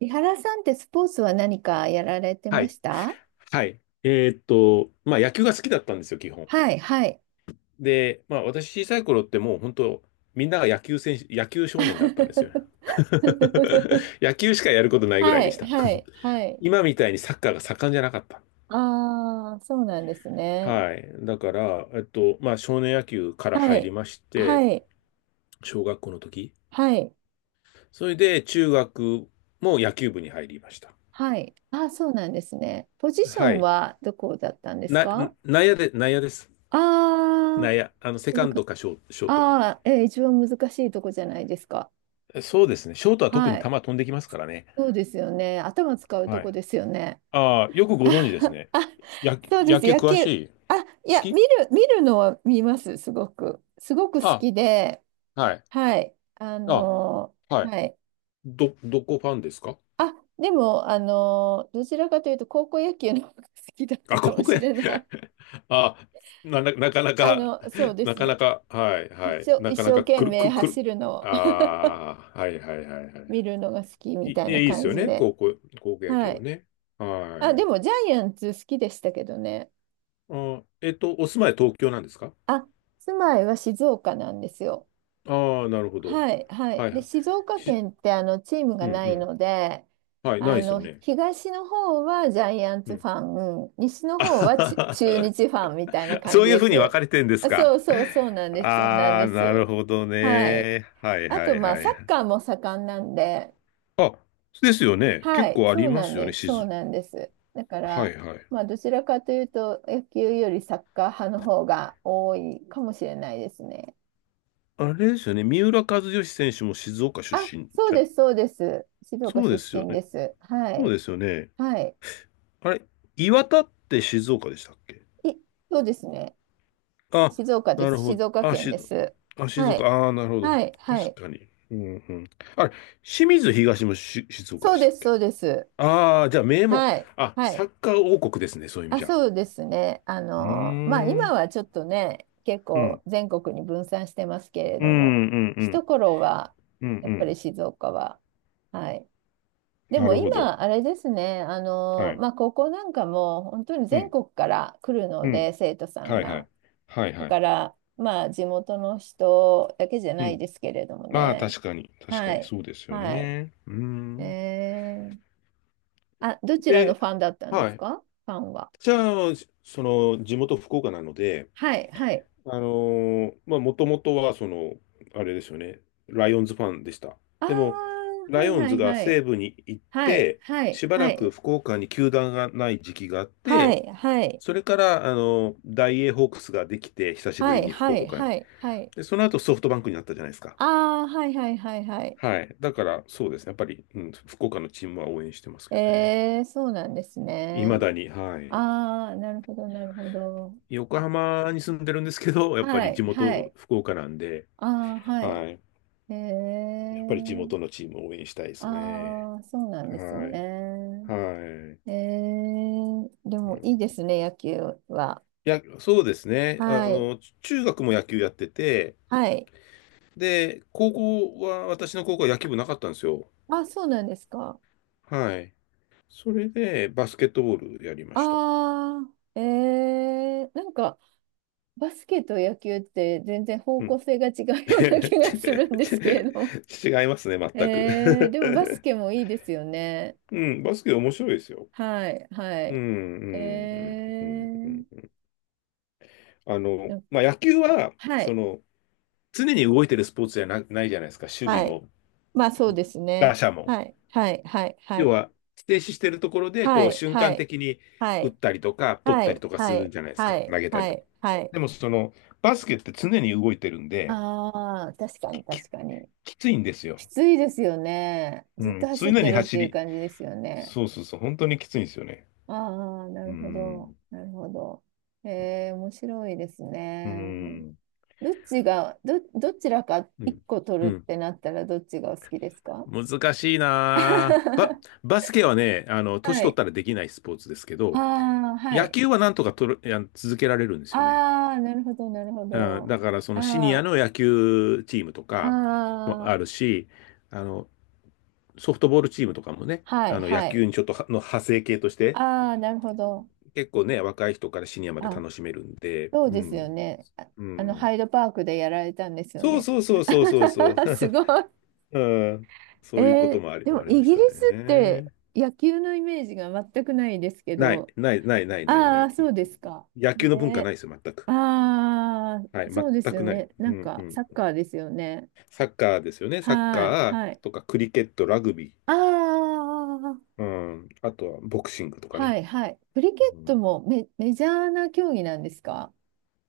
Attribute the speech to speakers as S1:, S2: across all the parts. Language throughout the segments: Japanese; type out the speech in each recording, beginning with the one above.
S1: 井原さんってスポーツは何かやられて
S2: は
S1: ま
S2: い。
S1: した？
S2: はい。まあ野球が好きだったんですよ、基本。
S1: はい、はい。
S2: で、まあ私小さい頃ってもう本当、みんなが野球選手、野球少年だったんですよ。野球しかやることないぐらい
S1: は
S2: でし
S1: い、
S2: た。
S1: はい、はい。
S2: 今みたいにサッカーが盛んじゃなかった。
S1: ああ、そうなんですね。
S2: はい。だから、まあ少年野球から
S1: は
S2: 入り
S1: い、
S2: まして、
S1: はい、
S2: 小学校の時。
S1: はい、
S2: それで中学も野球部に入りました。
S1: はい。ああ、そうなんですね。ポジショ
S2: は
S1: ン
S2: い。
S1: はどこだったんです
S2: な、
S1: か？
S2: 内野です。
S1: あ
S2: 内野。
S1: あ
S2: あの、セ
S1: ー、
S2: カンドかショート。
S1: ああ、一番難しいとこじゃないですか。
S2: そうですね。ショートは特
S1: は
S2: に球
S1: い。
S2: 飛んできますからね。
S1: そうですよね。頭使うと
S2: は
S1: こ
S2: い。
S1: ですよね。
S2: ああ、よくご存知です ね。
S1: あ、
S2: 野球、
S1: そうで
S2: 野
S1: す。
S2: 球
S1: 野
S2: 詳
S1: 球。
S2: しい？
S1: あ、い
S2: 好
S1: や、
S2: き？
S1: 見るのは見ます。すごく。すごく好
S2: あ、
S1: きで。
S2: はい。
S1: はい。
S2: あ、はい。
S1: はい。
S2: どこファンですか？
S1: あ、でも、どちらかというと、高校野球の方が好きだった
S2: あ、高
S1: かも
S2: 校
S1: し
S2: 野球。
S1: れない。
S2: あ、な かな
S1: あ
S2: か、
S1: の、そうで
S2: な
S1: す
S2: かな
S1: ね。
S2: か、はい、はい。な
S1: 一
S2: かな
S1: 生
S2: か
S1: 懸
S2: くる、
S1: 命
S2: くる、
S1: 走るのを
S2: ああ、はいはいはいはい。
S1: 見るのが好きみ
S2: いい
S1: たいな
S2: です
S1: 感
S2: よ
S1: じ
S2: ね。
S1: で。
S2: 高校野
S1: は
S2: 球を
S1: い。
S2: ね。
S1: あ、
S2: は
S1: で
S2: い。
S1: も、ジャイアンツ好きでしたけどね。
S2: お住まい東京なんですか？
S1: あ、住まいは静岡なんですよ。
S2: ああー、なるほど。
S1: はい、はい。
S2: はい
S1: で、
S2: はい。
S1: 静岡
S2: し、
S1: 県ってあのチーム
S2: う
S1: が
S2: んう
S1: ない
S2: ん、
S1: ので、
S2: はい、ない
S1: あ
S2: ですよ
S1: の
S2: ね。
S1: 東の方はジャイアン
S2: う
S1: ツフ
S2: ん。
S1: ァン、西 の
S2: あ
S1: 方
S2: は
S1: は
S2: はは
S1: 中日ファンみたいな感
S2: そう
S1: じ
S2: いう
S1: で
S2: ふうに分
S1: す。
S2: かれてるんです
S1: あ、
S2: か？
S1: そうなん
S2: ああ、
S1: で
S2: なる
S1: す。
S2: ほど
S1: はい。
S2: ね。はい
S1: あ
S2: は
S1: と、
S2: い
S1: まあ、
S2: は
S1: サッ
S2: い。
S1: カーも盛んなんで、
S2: あ、ですよね。
S1: は
S2: 結
S1: い、
S2: 構ありますよね、
S1: そ
S2: 静。
S1: うなんです。だか
S2: は
S1: ら、
S2: いはい。
S1: まあ、どちらかというと、野球よりサッカー派の方が多いかもしれないですね。
S2: あれですよね。三浦和義選手も静岡出
S1: あ、
S2: 身じゃ、
S1: そうです。静岡
S2: そう
S1: 出
S2: ですよ
S1: 身
S2: ね。
S1: です。は
S2: そう
S1: い。
S2: ですよね。
S1: はい。
S2: あれ、岩田って静岡でしたっけ？
S1: い、そうですね。
S2: あ、
S1: 静岡で
S2: なる
S1: す。
S2: ほど。
S1: 静岡
S2: あ、
S1: 県です。
S2: あ、静
S1: は
S2: 岡。
S1: い。
S2: ああ、なるほど。
S1: はい。は
S2: 確
S1: い。
S2: かに。うんうん。あれ、清水東も静岡でしたっけ？
S1: そうです。
S2: ああ、じゃあ名門、
S1: はい。
S2: あ、
S1: はい。
S2: サッカー王国ですね、そういう意味
S1: あ、
S2: じゃ。
S1: そうですね。あ
S2: うー
S1: の、まあ、今
S2: ん。
S1: はちょっとね、結
S2: う
S1: 構
S2: ん。
S1: 全国に分散してますけれ
S2: うん、
S1: ど
S2: う
S1: も、
S2: ん、う
S1: 一
S2: ん。
S1: 頃は、
S2: うん、う
S1: やっぱ
S2: ん。
S1: り静岡は、はい。で
S2: な
S1: も
S2: るほど。
S1: 今、あれですね、あ
S2: は
S1: の、
S2: い。
S1: まあ、高校なんかも本当に
S2: う
S1: 全
S2: ん、
S1: 国から来る
S2: う
S1: の
S2: ん。
S1: で、生徒さん
S2: はい、は
S1: が。
S2: い。はい、
S1: だ
S2: はい。
S1: から、まあ、地元の人だけじゃ
S2: う
S1: ない
S2: ん。
S1: ですけれども
S2: まあ、
S1: ね。
S2: 確かに。確か
S1: は
S2: に、
S1: い。
S2: そうですよ
S1: はい。
S2: ね。うーん。
S1: えー、あ、どちらの
S2: で、
S1: ファンだったんで
S2: は
S1: す
S2: い。
S1: か？ファンは。
S2: じゃあ、その、地元福岡なので、
S1: はい、はい。
S2: まあ、もともとは、その、あれですよね、ライオンズファンでした。
S1: ああ、
S2: でも、ラ
S1: は
S2: イ
S1: い
S2: オン
S1: は
S2: ズ
S1: い
S2: が
S1: はい。
S2: 西部に行っ
S1: はい、
S2: て、
S1: はい、
S2: しば
S1: は
S2: らく
S1: い。
S2: 福岡に球団がない時期があっ
S1: は
S2: て、
S1: い、はい、
S2: それから、ダイエーホークスができて、久しぶ
S1: は
S2: り
S1: い、
S2: に福
S1: はい、
S2: 岡に。
S1: はい、はい。
S2: で、その後ソフトバンクになったじゃないですか。
S1: ああ、はいはいはいはい。
S2: はい。だから、そうですね。やっぱり、うん、福岡のチームは応援してますけどね。
S1: えー、そうなんです
S2: いま
S1: ね。
S2: だに、はい。
S1: ああ、なるほど、なるほど。
S2: 横浜に住んでるんですけど、やっぱ
S1: は
S2: り
S1: い、
S2: 地
S1: は
S2: 元
S1: い。
S2: 福岡なんで、
S1: ああ、はい。
S2: はい。
S1: え
S2: やっぱり地
S1: ー。
S2: 元のチームを応援したいですよね。
S1: ああ、そうなんです
S2: はい。
S1: ね。
S2: はい。
S1: ええ、で
S2: うん、
S1: もいいで
S2: い
S1: すね、野球は。
S2: や、そうですね。あ
S1: はい。
S2: の、中学も野球やってて、
S1: はい。
S2: で、高校は、私の高校は野球部なかったんですよ。
S1: あ、そうなんですか。
S2: はい。それで、バスケットボールやりました。
S1: ああ、なんか、バスケと野球って全然方
S2: う
S1: 向
S2: ん。
S1: 性が違う ような気がするんですけれども。
S2: 違いますね、全
S1: ええ、
S2: く。
S1: でもバスケもいいですよね。
S2: うん、バスケ面白いですよ。
S1: はい、は
S2: うん、う
S1: い。
S2: ん、う
S1: え
S2: ん、うん。
S1: え、
S2: うん、
S1: うん、
S2: まあ、野球は、
S1: は
S2: そ
S1: い、
S2: の、常に動いてるスポーツじゃな、ないじゃないですか。守備
S1: はい。
S2: も
S1: まあ、そうです
S2: ガ
S1: ね。
S2: シャモン。
S1: はい、はい、はい、は
S2: 要
S1: い。
S2: は、停止してるところで、
S1: は
S2: こう、
S1: い、
S2: 瞬
S1: は
S2: 間
S1: い、
S2: 的に
S1: は
S2: 打っ
S1: い、
S2: たりとか、取っ
S1: は
S2: たり
S1: い、
S2: とかす
S1: は
S2: る
S1: い、
S2: じゃないです
S1: は
S2: か。
S1: い、
S2: 投げた
S1: は
S2: りとか。
S1: い、は
S2: でも、
S1: い。
S2: その、バスケって常に動いてるんで、
S1: ああ、確かに
S2: き、
S1: 確かに。
S2: きついんですよ。
S1: きついですよね。
S2: う
S1: ずっと
S2: ん、
S1: 走っ
S2: 常
S1: て
S2: に
S1: るっ
S2: 走
S1: ていう
S2: り。
S1: 感じですよね。
S2: そうそうそう、本当にきついんですよね。
S1: ああ、な
S2: う
S1: るほど。
S2: ん、
S1: なるほど。えー、面白いです
S2: う
S1: ね。
S2: ん、
S1: どちらか
S2: うん、
S1: 一個
S2: う
S1: 取るっ
S2: ん。
S1: てなったらどっちがお好きですか？
S2: 難しいなぁ。バ、バスケはね、あの、年
S1: は
S2: 取っ
S1: い。
S2: たらできないスポーツですけど、
S1: ああ、は
S2: 野
S1: い。
S2: 球はなんとかとる、あの続けられるんですよね。
S1: ああ、なるほど、なるほ
S2: うん、だ
S1: ど。
S2: からそのシニア
S1: あ
S2: の野球チームと
S1: あ、
S2: かもあ
S1: あ
S2: るし、あの、ソフトボールチームとかもね、
S1: あ、はい、
S2: あの野
S1: はい。
S2: 球にちょっとはの派生系として、
S1: ああ、なるほど。
S2: 結構ね、若い人からシニアまで
S1: あ、
S2: 楽しめるんで、
S1: そう
S2: う
S1: ですよ
S2: ん、
S1: ね。あ、
S2: う
S1: あの、
S2: ん。
S1: ハイドパークでやられたんですよ
S2: そう
S1: ね。
S2: そうそうそうそうそう。
S1: すごい。
S2: うん、
S1: え
S2: そういうこと
S1: ー、
S2: もあり、
S1: でも
S2: ありま
S1: イ
S2: し
S1: ギリ
S2: た
S1: スって
S2: ね。
S1: 野球のイメージが全くないですけ
S2: ない、
S1: ど、
S2: ない、ない、ない、ない、な
S1: あ
S2: い。
S1: あ、そうですか。
S2: 野球の文化な
S1: ね、
S2: いですよ、全く。
S1: あ
S2: は
S1: あ、
S2: い、
S1: そうです
S2: 全く
S1: よ
S2: ない。
S1: ね。な
S2: う
S1: ん
S2: ん、う
S1: か、サ
S2: ん。
S1: ッカーですよね。
S2: サッカーですよね、サッ
S1: はい、
S2: カ
S1: は
S2: ー
S1: い。
S2: とかクリケット、ラグビー。
S1: ああ、
S2: うん。あとは、ボクシングとか
S1: は
S2: ね。
S1: い、はい。クリケ
S2: う
S1: ット
S2: ん。
S1: もメジャーな競技なんですか？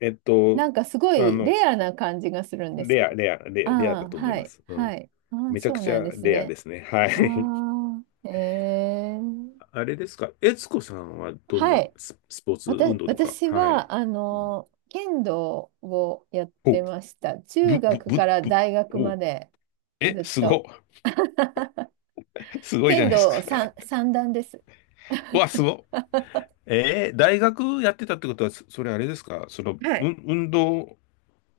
S2: えっと、
S1: なんかすご
S2: あ
S1: い
S2: の、
S1: レアな感じがするんです
S2: レ
S1: け
S2: ア、
S1: ど。
S2: レア、レア、レア
S1: あ
S2: だ
S1: あ、
S2: と思い
S1: は
S2: ま
S1: い、
S2: す。う
S1: は
S2: ん。
S1: い。ああ、
S2: めちゃ
S1: そ
S2: く
S1: う
S2: ち
S1: なん
S2: ゃ
S1: です
S2: レアで
S1: ね。
S2: すね。は
S1: あ
S2: い。
S1: あ、え ー、
S2: あれですか、悦子さんはどん
S1: は
S2: な
S1: い。
S2: スポーツ運動とか？
S1: 私
S2: はい。
S1: は、あ
S2: うん、
S1: の、剣道をやっ
S2: お、
S1: て
S2: ぶ、
S1: ました。
S2: ぶ、
S1: 中学
S2: ぶ、
S1: から
S2: ぶ、
S1: 大学
S2: お、
S1: まで
S2: え、
S1: ずっと。
S2: すごいじゃ
S1: 剣
S2: ないですか。
S1: 道三、三段です。
S2: わ、すご。大学やってたってことは、それあれですか、その、
S1: は
S2: う
S1: い。
S2: ん、運動、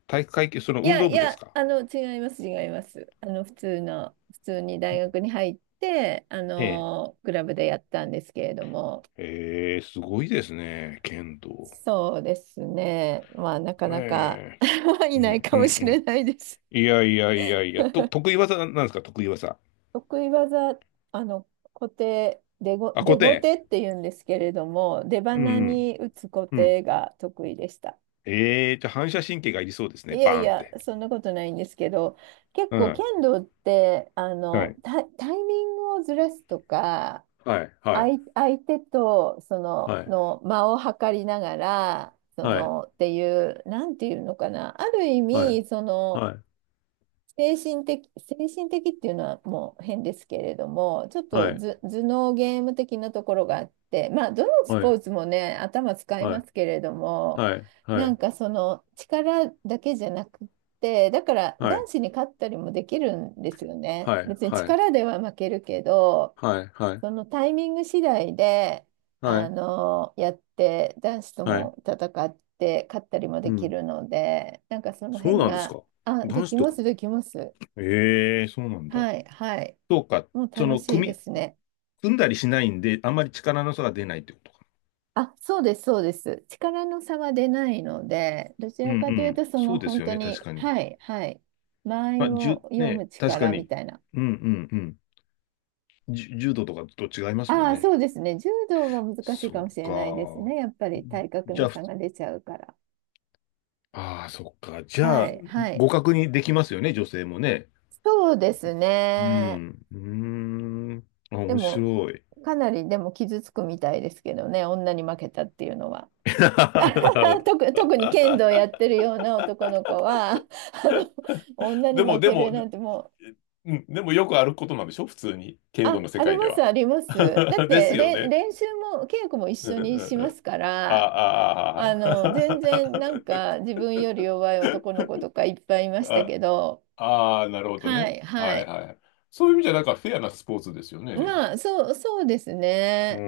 S2: 体育会系、その運動
S1: い
S2: 部です
S1: や、
S2: か？
S1: あの、違います。あの、普通に大学に入って、あ
S2: ええ。
S1: の、クラブでやったんですけれども。
S2: すごいですね、剣道。
S1: そうですね。まあ、なか
S2: へ
S1: なか
S2: え。う
S1: いない
S2: ん、
S1: か
S2: うん、
S1: も
S2: う
S1: しれ
S2: ん。
S1: ないです。
S2: いやいやいやいや、得意技なんですか？得意技。
S1: 得意技、あの、
S2: あ、固
S1: 出小
S2: 定。
S1: 手って言うんですけれども、出
S2: うん、う
S1: 鼻
S2: ん、
S1: に打つ小
S2: うん。
S1: 手が得意でした。
S2: ええ、じゃあ反射神経がいりそうです
S1: い
S2: ね、
S1: や
S2: バ
S1: い
S2: ーンっ
S1: や、
S2: て。
S1: そんなことないんですけど、結
S2: う
S1: 構
S2: ん。
S1: 剣道って、あ
S2: は
S1: の、
S2: い。
S1: タイミングをずらすとか、
S2: はい、はい、
S1: 相手と、その、
S2: はい、
S1: の間を測りながら、そ
S2: はい、
S1: の、っていう、なんていうのかな、ある意
S2: はい、
S1: 味、その、
S2: は
S1: 精神的、精神的っていうのはもう変ですけれども、ちょっと
S2: い、
S1: ず頭脳ゲーム的なところがあって、まあ、どのス
S2: はい、
S1: ポーツもね、頭使い
S2: は
S1: ま
S2: い、
S1: すけれども、
S2: はい、は
S1: な
S2: い、
S1: んかその力だけじゃなくて、だから
S2: はい、
S1: 男子に勝ったりもできるんですよね。
S2: はい、
S1: 別に
S2: はい、
S1: 力では負けるけど、
S2: はい、はい、はい、
S1: そのタイミング次第で、
S2: は
S1: あ
S2: い、
S1: の、やって、男子と
S2: はい、
S1: も戦って、勝ったりも
S2: う
S1: でき
S2: ん。
S1: るので、なんかその
S2: そう
S1: 辺
S2: なんです
S1: が、
S2: か？
S1: あ、
S2: 男子と、
S1: できます。
S2: ええ、そうなんだ。
S1: はい、はい。
S2: そうか、
S1: もう
S2: そ
S1: 楽
S2: の、
S1: しいですね。
S2: 組んだりしないんで、あんまり力の差が出ないってことか。
S1: あ、そうです。力の差は出ないので、どち
S2: うん
S1: ら
S2: う
S1: かというと、
S2: ん。
S1: そ
S2: そ
S1: の
S2: うです
S1: 本
S2: よ
S1: 当
S2: ね、確
S1: に、
S2: かに。
S1: はい、はい。間合
S2: ま
S1: い
S2: あ、
S1: を読
S2: ね、
S1: む
S2: 確か
S1: 力み
S2: に。
S1: たいな。
S2: うんうんうん。柔道とかと違いますもん
S1: ああ、
S2: ね。
S1: そうですね。柔道は難しいか
S2: そ
S1: も
S2: う
S1: しれないです
S2: か。
S1: ね。やっぱり体格
S2: じゃ
S1: の
S2: あ、
S1: 差が出ちゃうから。
S2: ああ、そっか。じゃ
S1: は
S2: あ、
S1: い、はい。
S2: 互角にできますよね、女性もね。
S1: そうです
S2: う
S1: ね。
S2: ん。うーん。あ、
S1: で
S2: 面
S1: も、
S2: 白い。
S1: かなりでも傷つくみたいですけどね、女に負けたっていうのは。
S2: なるほど。
S1: 特に剣道やってるような男の子は、あの、女に
S2: でも、
S1: 負
S2: で
S1: け
S2: も、
S1: るなんてもう、
S2: うん、でもよくあることなんでしょ、普通に。剣道
S1: あ、
S2: の世界では。
S1: あります。だっ
S2: です
S1: て、
S2: よね。
S1: 練習も、稽古も一
S2: う
S1: 緒
S2: んう
S1: に
S2: ん
S1: し
S2: う
S1: ま
S2: ん。
S1: すか
S2: あ
S1: ら、
S2: あ、
S1: あ
S2: ああ。
S1: の、全
S2: あ
S1: 然なん
S2: あ
S1: か自分より弱い男の子とかいっぱいいました
S2: あ、
S1: けど、
S2: ああ、なるほど
S1: は
S2: ね。
S1: い、は
S2: はい
S1: い。
S2: はい。そういう意味じゃ、なんかフェアなスポーツですよね。
S1: まあ、そうです
S2: うー
S1: ね。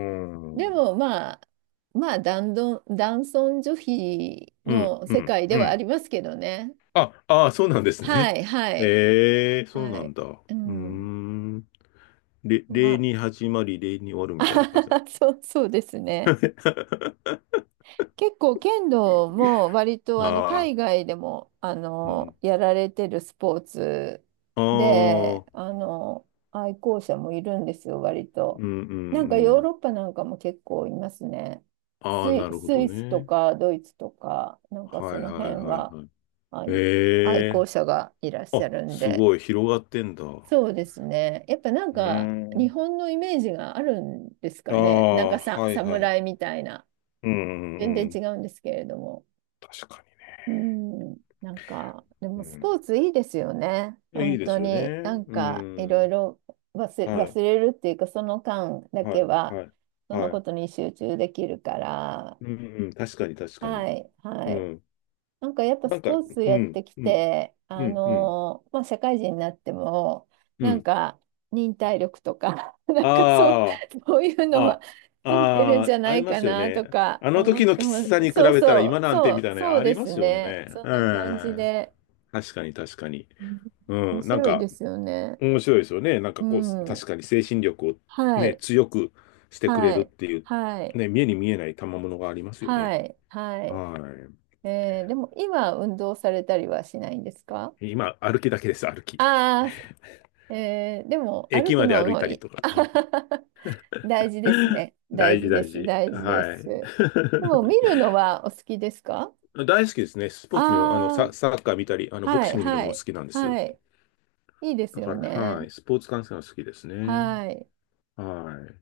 S1: でもまあ、まあ、男尊女卑
S2: うん、
S1: の
S2: う
S1: 世
S2: ん、
S1: 界で
S2: う
S1: はあ
S2: ん。
S1: りますけどね。
S2: あ、ああ、そうなんです
S1: は
S2: ね。
S1: い、はい。
S2: ええ、そう
S1: は
S2: なん
S1: い。
S2: だ。う
S1: う
S2: ー
S1: ん。
S2: ん。礼
S1: ま
S2: に始まり、礼に終わるみたいな感じなんで
S1: あ、そうです
S2: す
S1: ね。
S2: ね。
S1: 結構剣道も割 と
S2: あ
S1: あの
S2: あ、
S1: 海外でもあ
S2: うん。
S1: のやられてるスポーツ
S2: あ
S1: で
S2: あ、
S1: あの愛好者もいるんですよ、割と。
S2: うん、うん、
S1: なんか
S2: う
S1: ヨー
S2: ん。
S1: ロッパなんかも結構いますね。
S2: ああ、なるほ
S1: ス
S2: ど
S1: イスと
S2: ね。
S1: かドイツとか、なんか
S2: は
S1: そ
S2: い、
S1: の
S2: はい、
S1: 辺
S2: はい、
S1: は、
S2: はい。
S1: あい愛
S2: え
S1: 好
S2: え、
S1: 者がいらっし
S2: あ、
S1: ゃるん
S2: す
S1: で。
S2: ごい、広がってんだ。う
S1: そうですね。やっぱなん
S2: ー
S1: か日
S2: ん。
S1: 本のイメージがあるんです
S2: あ
S1: かね。なんか
S2: あ、
S1: さ、
S2: はい、はい。
S1: 侍みたいな。
S2: うんう
S1: 全
S2: ん
S1: 然
S2: うん。
S1: 違うんですけれども。
S2: 確か
S1: うん。なんか、で
S2: に。う
S1: もス
S2: ん。
S1: ポーツいいですよね。
S2: い
S1: 本
S2: いで
S1: 当
S2: すよ
S1: に。な
S2: ね。
S1: ん
S2: う
S1: かいろい
S2: ん。
S1: ろ
S2: は
S1: 忘
S2: い。
S1: れるっていうか、その間だ
S2: は
S1: け
S2: い。
S1: は、
S2: はい。
S1: その
S2: は
S1: こ
S2: い。
S1: とに集中できるから。
S2: うん、うん。確かに、確か
S1: は
S2: に。
S1: い、は
S2: う
S1: い。
S2: ん。
S1: なんかやっぱ
S2: な
S1: ス
S2: んか、
S1: ポーツ
S2: う
S1: やっ
S2: ん。
S1: てき
S2: うん。
S1: て、
S2: うん。うん。
S1: まあ、社会人になっても、
S2: う
S1: なん
S2: ん。
S1: か忍耐力とか、なんかそう、
S2: あ
S1: そういうの
S2: あ、
S1: は
S2: あ
S1: ついてるんじ
S2: あ、
S1: ゃ
S2: あ
S1: な
S2: り
S1: い
S2: ま
S1: か
S2: すよ
S1: なと
S2: ね。
S1: か
S2: あの
S1: 思っ
S2: 時の
S1: て
S2: き
S1: ま
S2: つ
S1: す。
S2: さに比べたら今なんてみたいなの
S1: そう
S2: あり
S1: で
S2: ま
S1: す
S2: すよ
S1: ね。
S2: ね。
S1: そん
S2: う
S1: な感じ
S2: ん。
S1: で。
S2: 確かに、確かに。
S1: うん、面
S2: うん。なん
S1: 白い
S2: か、
S1: ですよね。
S2: 面白いですよね。なん
S1: う
S2: かこう、確
S1: ん。
S2: かに精神力を
S1: は
S2: ね、
S1: い、
S2: 強くしてくれ
S1: は
S2: るっ
S1: い、
S2: ていう、
S1: はい、
S2: ね、目に見えない賜物がありますよね。
S1: はい、はい。
S2: は
S1: えー、でも今運動されたりはしないんですか？
S2: い。今、歩きだけです、歩き。
S1: ああー、えー、でも歩
S2: 駅
S1: く
S2: まで
S1: の
S2: 歩い
S1: も
S2: た
S1: い
S2: り
S1: い
S2: とか。うん。
S1: 大事ですね。大
S2: 大事、
S1: 事で
S2: 大
S1: す。
S2: 事。
S1: 大事で
S2: はい。
S1: す。でも見る のはお好きですか？
S2: 大好きですね。スポーツ見る、あの、
S1: ああ
S2: サ、
S1: ー、
S2: サッカー見たり、あの、ボク
S1: は
S2: シ
S1: い、
S2: ング見る
S1: は
S2: のも好
S1: い、
S2: きなんです。
S1: はい。いいです
S2: だか
S1: よ
S2: ら、は
S1: ね。
S2: い。スポーツ観戦は好きですね。
S1: はい。
S2: はい。